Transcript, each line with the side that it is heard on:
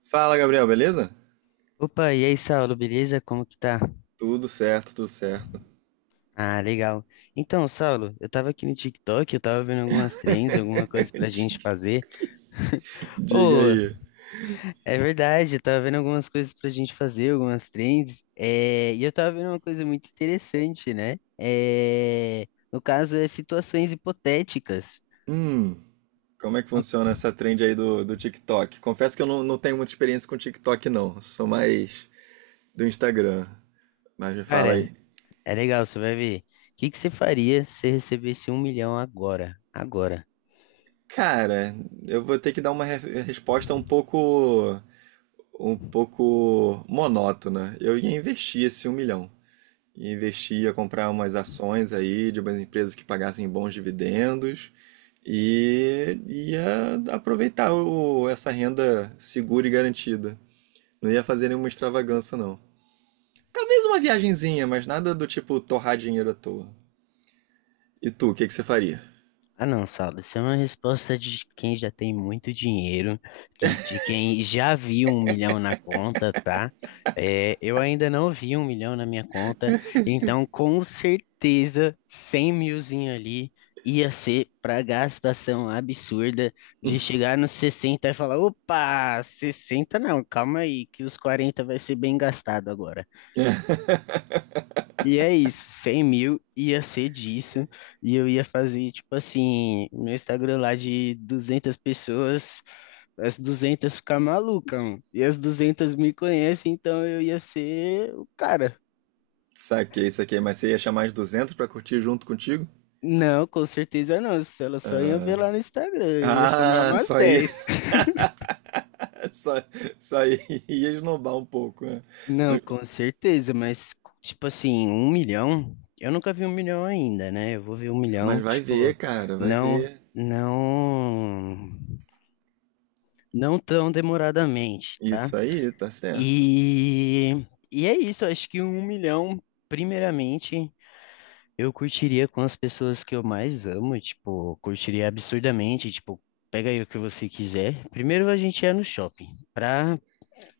right: Fala, Gabriel, beleza?
left: Opa, e aí, Saulo, beleza? Como que tá?
right: Tudo certo, tudo certo.
left: Ah, legal. Então, Saulo, eu tava aqui no TikTok, eu tava vendo algumas trends, alguma coisa pra gente fazer.
right: TikTok. Diga
left: Ô,
right: aí.
left: é verdade, eu tava vendo algumas coisas pra gente fazer, algumas trends. É, e eu tava vendo uma coisa muito interessante, né? É, no caso, é situações hipotéticas.
right: Hum, como é que
left: Então,
right: funciona essa trend aí do TikTok? Confesso que eu não tenho muita experiência com TikTok, não. Sou mais do Instagram. Mas me fala
left: cara,
right: aí.
left: é legal, você vai ver. O que que você faria se recebesse 1 milhão agora? Agora.
right: Cara, eu vou ter que dar uma resposta um pouco monótona. Eu ia investir esse 1 milhão. E investir, ia comprar umas ações aí de umas empresas que pagassem bons dividendos e ia aproveitar essa renda segura e garantida. Não ia fazer nenhuma extravagância, não. Talvez uma viagenzinha, mas nada do tipo torrar dinheiro à toa. E tu, o que que você faria?
left: Ah, não, Saulo, isso é uma resposta de quem já tem muito dinheiro, de quem já viu 1 milhão na conta, tá? É, eu ainda não vi 1 milhão na minha conta, então com certeza 100 milzinho ali ia ser pra gastação absurda de chegar nos 60 e falar: opa, 60 não, calma aí, que os 40 vai ser bem gastado agora. E é isso, 100 mil ia ser disso, e eu ia fazer, tipo assim, meu Instagram lá de 200 pessoas, as 200 ficar maluca, mano. E as 200 me conhecem, então eu ia ser o cara.
right: Saquei, mas você ia chamar as 200 pra curtir junto contigo?
left: Não, com certeza não, se elas só iam ver lá no Instagram, eu ia chamar
right: Ah,
left: umas
right: só ia,
left: dez
right: só, só ia esnobar um pouco, né?
left: Não,
right: No-
left: com certeza, mas, tipo assim, 1 milhão, eu nunca vi 1 milhão ainda, né? Eu vou ver um
right: Mas
left: milhão,
right: vai ver,
left: tipo,
right: cara, vai
left: não,
right: ver.
left: não, não tão demoradamente, tá?
right: Isso aí, tá certo.
left: E, e é isso, eu acho que 1 milhão, primeiramente, eu curtiria com as pessoas que eu mais amo, tipo, curtiria absurdamente, tipo, pega aí o que você quiser. Primeiro a gente ia no shopping, pra,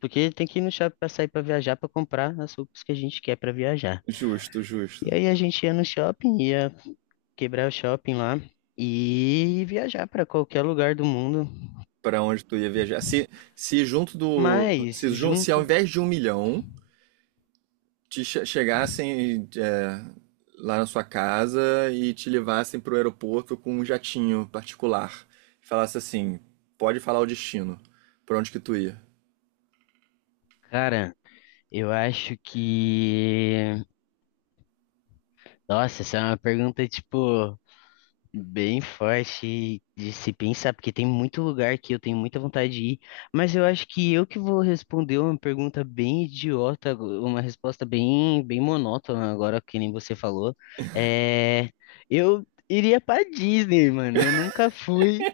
left: porque tem que ir no shopping pra sair pra viajar, pra comprar as roupas que a gente quer pra viajar.
right: Justo.
left: E aí a gente ia no shopping, ia quebrar o shopping lá e viajar pra qualquer lugar do mundo.
right: Pra onde tu ia viajar? Se junto do.
left: Mas
right: Se, jun- se ao
left: junto,
right: invés de 1 milhão, chegassem é, lá na sua casa e te levassem pro aeroporto com um jatinho particular. E falasse assim: pode falar o destino. Pra onde que tu ia?
left: cara. Eu acho que. Nossa, essa é uma pergunta, tipo, bem forte de se pensar, porque tem muito lugar que eu tenho muita vontade de ir, mas eu acho que eu que vou responder uma pergunta bem idiota, uma resposta bem, bem monótona, agora que nem você falou. É. Eu iria pra Disney, mano. Eu nunca fui.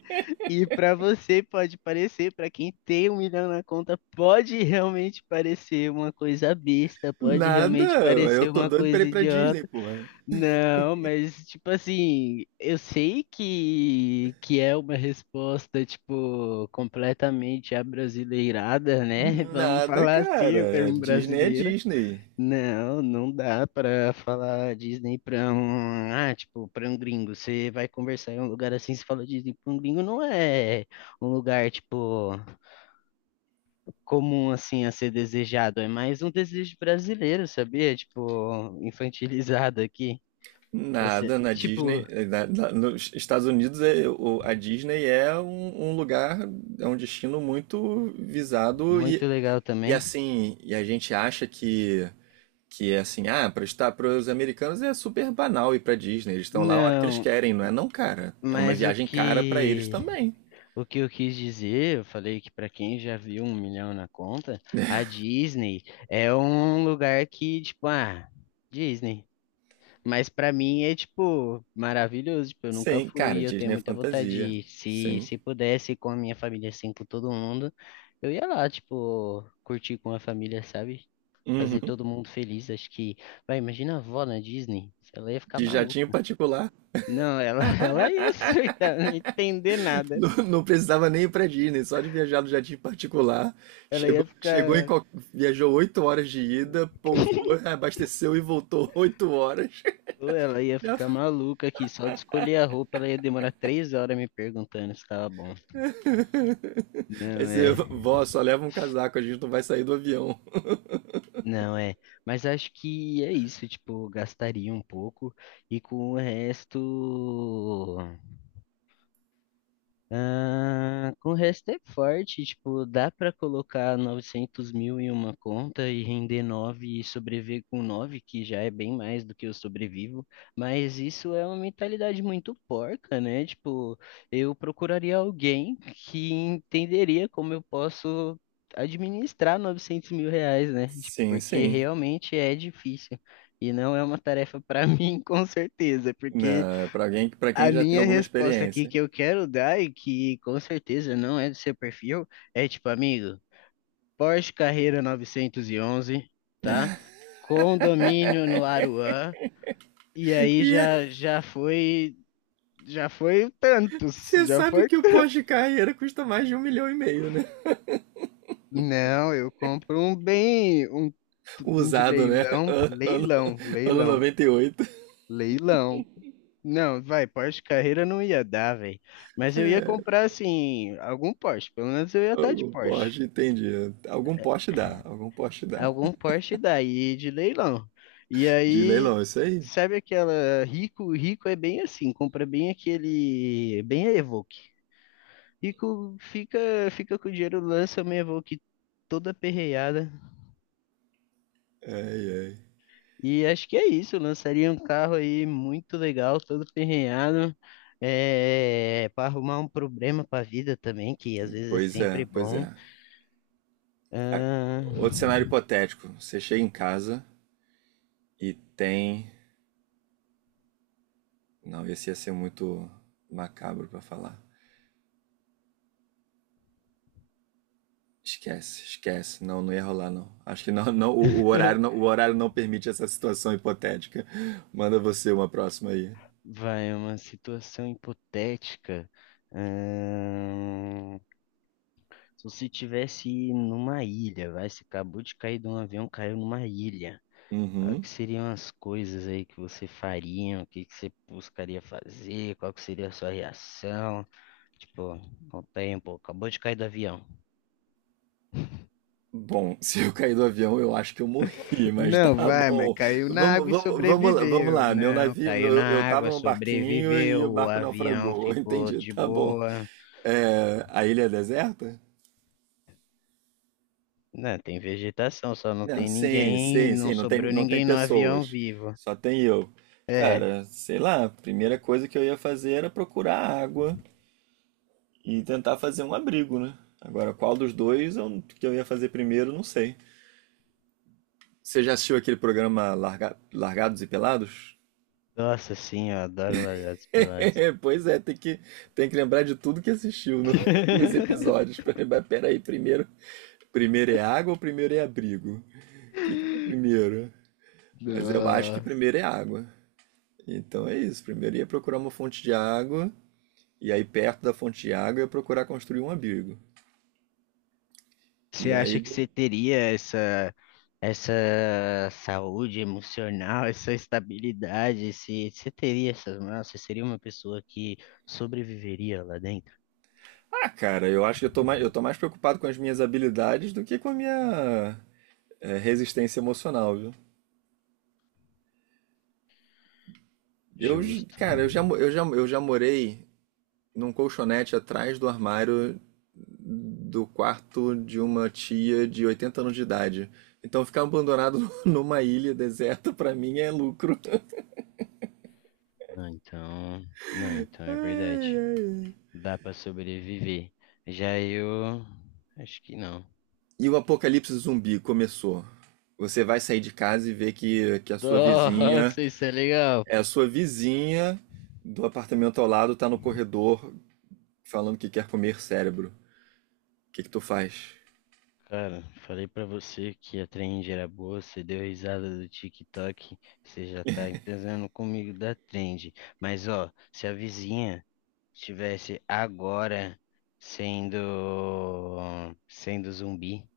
left: E para você pode parecer, para quem tem 1 milhão na conta, pode realmente parecer uma coisa besta, pode
right: Nada,
left: realmente
right: eu
left: parecer
right: tô
left: uma
right: doido pra ir
left: coisa
right: pra Disney,
left: idiota.
right: porra.
left: Não, mas tipo assim, eu sei que é uma resposta tipo completamente abrasileirada, né? Vamos
right: Nada,
left: falar assim, o
right: cara.
left: termo
right: Disney é
left: brasileiro.
right: Disney.
left: Não, não dá pra falar Disney pra um, ah, tipo, pra um gringo. Você vai conversar em um lugar assim, você fala Disney pra um gringo, não é um lugar, tipo, comum assim a ser desejado, é mais um desejo brasileiro, sabia? Tipo, infantilizado aqui. Você,
right: Nada na Disney,
left: tipo,
right: nos Estados Unidos é, a Disney é um lugar, é um destino muito visado
left: muito legal
right: e
left: também.
right: assim, e a gente acha que é assim, ah, para os americanos é super banal ir para Disney, eles estão lá a hora que eles
left: Não,
right: querem, não é? Não, cara, é uma
left: mas o
right: viagem cara para eles
left: que
right: também.
left: O que eu quis dizer, eu falei que para quem já viu 1 milhão na conta,
right: Né?
left: a Disney é um lugar que, tipo, ah, Disney. Mas para mim é, tipo, maravilhoso. Tipo, eu nunca
right: Sim,
left: fui,
right: cara,
left: eu tenho
right: Disney é
left: muita vontade de
right: fantasia.
left: ir. Se,
right: Sim.
left: se pudesse, com a minha família, assim, com todo mundo, eu ia lá, tipo, curtir com a família, sabe? Fazer
right: Uhum.
left: todo mundo feliz. Acho que, vai, imagina a avó na Disney, ela ia ficar
right: De
left: maluca.
right: jatinho particular.
left: Não, ela, ela ia surtar, não ia entender nada.
right: Não, não precisava nem ir pra Disney, só de viajar no jardim particular.
left: Ela
right: Chegou,
left: ia
right: chegou em,
left: ficar.
right: qual- Viajou 8 horas de ida, pousou, abasteceu e voltou 8 horas.
left: Ou ela ia
right: Já-
left: ficar maluca aqui, só de escolher a roupa ela ia demorar 3 horas me perguntando se tava bom.
right: Aí
left: Não
right: você,
left: é,
right: vó, só leva um casaco, a gente não vai sair do avião.
left: não é. Mas acho que é isso, tipo, gastaria um pouco e com o resto. Ah, com o resto é forte, tipo, dá para colocar 900 mil em uma conta e render 9 e sobreviver com 9 que já é bem mais do que eu sobrevivo, mas isso é uma mentalidade muito porca, né? Tipo, eu procuraria alguém que entenderia como eu posso administrar 900 mil reais, né? Tipo,
right: Sim,
left: porque
right: sim.
left: realmente é difícil. E não é uma tarefa para mim, com certeza, porque
right: Na, pra alguém, para quem
left: a
right: já tem
left: minha
right: alguma
left: resposta aqui
right: experiência.
left: que eu quero dar e que com certeza não é do seu perfil é tipo, amigo, Porsche Carrera 911, tá? Condomínio no Aruan e aí
right: E é,
left: já já foi tantos,
right: você
left: já
right: sabe
left: foi.
right: que o pós-carreira custa mais de 1,5 milhão, né?
left: Não, eu compro um bem um de
right: Usado, né?
left: leilão,
right: Ano,
left: leilão,
right: ano
left: leilão,
right: 98.
left: leilão. Não, vai, Porsche Carrera não ia dar, velho. Mas eu ia comprar assim algum Porsche, pelo menos eu ia estar de
right: Algum
left: Porsche.
right: Porsche, entendi. Algum Porsche dá.
left: Algum Porsche daí de leilão. E
right: De
left: aí,
right: leilão, isso aí.
left: sabe aquela rico, rico é bem assim, compra bem aquele, bem a Evoque. Rico fica com o dinheiro, lança uma Evoque toda perreada.
right: Ai, ai.
left: E acho que é isso, lançaria um carro aí muito legal, todo perreado. É, para arrumar um problema para a vida também, que às vezes é
right: Pois
left: sempre
right: é, pois
left: bom.
right: é. Ah,
left: Ah,
right: outro cenário hipotético. Você chega em casa e tem. Não, esse ia ser muito macabro pra falar. Esquece. Não, não ia rolar, não. Acho que não, o horário o horário não permite essa situação hipotética. Manda você uma próxima aí.
left: vai, uma situação hipotética. Ahn, Se você tivesse numa ilha, vai, você acabou de cair de um avião, caiu numa ilha. Qual
right: Uhum.
left: que seriam as coisas aí que você faria? O que que você buscaria fazer? Qual que seria a sua reação? Tipo, com o tempo, acabou de cair do avião.
right: Bom, se eu cair do avião, eu acho que eu morri, mas
left: Não,
right: tá
left: vai, mas
right: bom.
left: caiu na
right: Vamos,
left: água e
right: vamos, vamos, vamos
left: sobreviveu.
right: lá. Meu
left: Não,
right: navio,
left: caiu
right: eu
left: na
right: tava
left: água,
right: num barquinho e o
left: sobreviveu, o
right: barco
left: avião
right: naufragou.
left: ficou
right: Entendi,
left: de
right: tá bom.
left: boa.
right: É, a ilha é deserta?
left: Não, tem vegetação, só não
right: Não,
left: tem
right: sim,
left: ninguém,
right: sim,
left: não
right: sim.
left: sobrou
right: Não tem
left: ninguém no avião
right: pessoas.
left: vivo.
right: Só tem eu.
left: É.
right: Cara, sei lá. A primeira coisa que eu ia fazer era procurar água e tentar fazer um abrigo, né? Agora, qual dos dois eu, que eu ia fazer primeiro, não sei. Você já assistiu aquele programa Largados e Pelados?
left: Nossa, sim, eu adoro largados e pelados.
right: Pois é, tem que lembrar de tudo que assistiu nos episódios, pra lembrar. Peraí, primeiro é água ou primeiro é abrigo? O que que é primeiro? Mas eu acho que
left: Nossa.
right: primeiro é água. Então é isso. Primeiro ia procurar uma fonte de água, e aí perto da fonte de água eu ia procurar construir um abrigo.
left: Você
right: E aí
left: acha que
right: de-
left: você teria essa, essa saúde emocional, essa estabilidade? Se você teria essas, nossa, você seria uma pessoa que sobreviveria lá dentro?
right: Ah, cara, eu acho que eu tô mais preocupado com as minhas habilidades do que com a minha, é, resistência emocional, viu? Eu, j-
left: Justo.
right: cara, eu já, mo- eu já morei num colchonete atrás do armário do quarto de uma tia de 80 anos de idade. Então ficar abandonado numa ilha deserta pra mim é lucro.
left: Não, então, não, então
right: Ai,
left: é verdade.
right: ai.
left: Dá pra sobreviver. Já eu acho que não.
right: E o apocalipse zumbi começou. Você vai sair de casa e ver que a sua vizinha
left: Nossa, isso é legal.
right: é a sua vizinha do apartamento ao lado tá no corredor falando que quer comer cérebro. O que que tu faz?
left: Cara, falei pra você que a trend era boa, você deu risada do TikTok, você já tá entendendo comigo da trend. Mas ó, se a vizinha estivesse agora sendo sendo zumbi,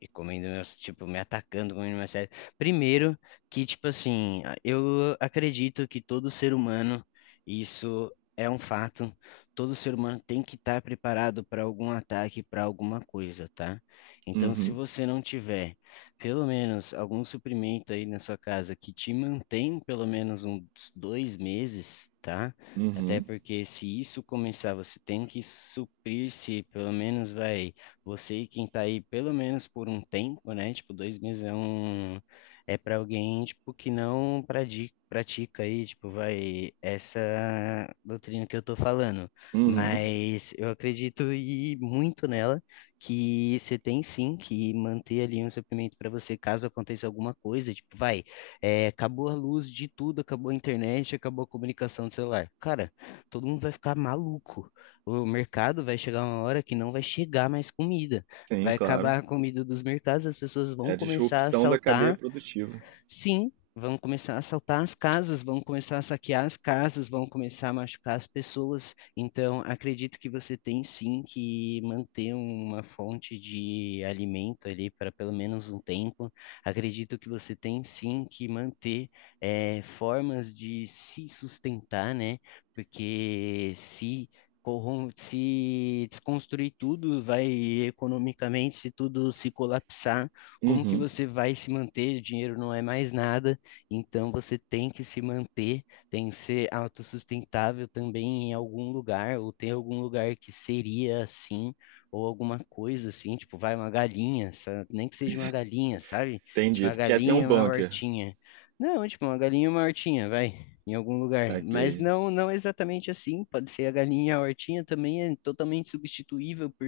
left: e comendo meus, tipo, me atacando, comendo minha série. Primeiro, que, tipo assim, eu acredito que todo ser humano, e isso é um fato, todo ser humano tem que estar preparado para algum ataque, para alguma coisa, tá? Então, se
right: Uhum,
left: você não tiver, pelo menos, algum suprimento aí na sua casa que te mantém pelo menos uns 2 meses, tá? Até
right: uhum,
left: porque se isso começar, você tem que suprir-se, pelo menos vai você e quem tá aí pelo menos por um tempo, né? Tipo, 2 meses é para alguém tipo que não pratica aí, tipo, vai essa doutrina que eu tô falando,
right: uhum.
left: mas eu acredito e muito nela que você tem sim que manter ali um suprimento para você caso aconteça alguma coisa, tipo, vai, é, acabou a luz de tudo, acabou a internet, acabou a comunicação do celular. Cara, todo mundo vai ficar maluco. O mercado vai chegar uma hora que não vai chegar mais comida.
right: Sim,
left: Vai
right: claro.
left: acabar a comida dos mercados, as pessoas
right: É a
left: vão começar a
right: disrupção da cadeia
left: assaltar.
right: produtiva.
left: Sim, vão começar a assaltar as casas, vão começar a saquear as casas, vão começar a machucar as pessoas. Então, acredito que você tem sim que manter uma fonte de alimento ali para pelo menos um tempo. Acredito que você tem sim que manter formas de se sustentar, né? Porque se desconstruir tudo, vai economicamente, se tudo se colapsar como que
right: Uhum.
left: você vai se manter? O dinheiro não é mais nada, então você tem que se manter, tem que ser autossustentável também em algum lugar, ou tem algum lugar que seria assim, ou alguma coisa assim, tipo, vai uma galinha, nem que seja uma galinha, sabe? Tipo,
right: Entendi.
left: uma
right: Tu quer ter um
left: galinha, uma
right: bunker.
left: hortinha. Não, tipo, uma galinha e uma hortinha, vai, em algum lugar. Mas
right: Saquei.
left: não, não exatamente assim. Pode ser a galinha, e a hortinha também é totalmente substituível por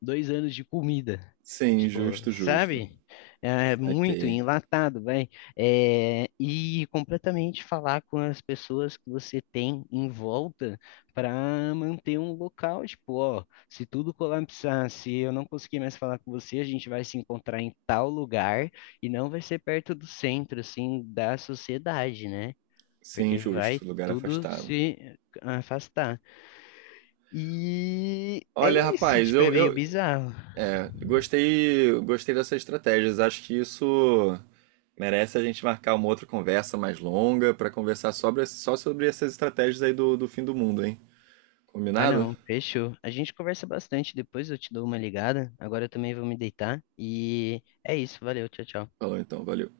left: 2 anos de comida.
right: Sim,
left: Tipo,
right: justo, justo.
left: sabe? É muito
right: Saquei.
left: enlatado, vai. É, e completamente falar com as pessoas que você tem em volta para manter um local. Tipo, ó, se tudo colapsar, se eu não conseguir mais falar com você, a gente vai se encontrar em tal lugar e não vai ser perto do centro, assim, da sociedade, né?
right: Sim,
left: Porque vai
right: justo. Lugar
left: tudo
right: afastado.
left: se afastar. E é
right: Olha,
left: isso,
right: rapaz,
left: tipo, é
right: eu,
left: meio
right: eu
left: bizarro.
right: é, gostei dessas estratégias. Acho que isso merece a gente marcar uma outra conversa mais longa para conversar sobre, só sobre essas estratégias aí do fim do mundo, hein?
left: Ah,
right: Combinado?
left: não, fechou. A gente conversa bastante depois, eu te dou uma ligada. Agora eu também vou me deitar. E é isso, valeu, tchau, tchau.
right: Falou então, valeu.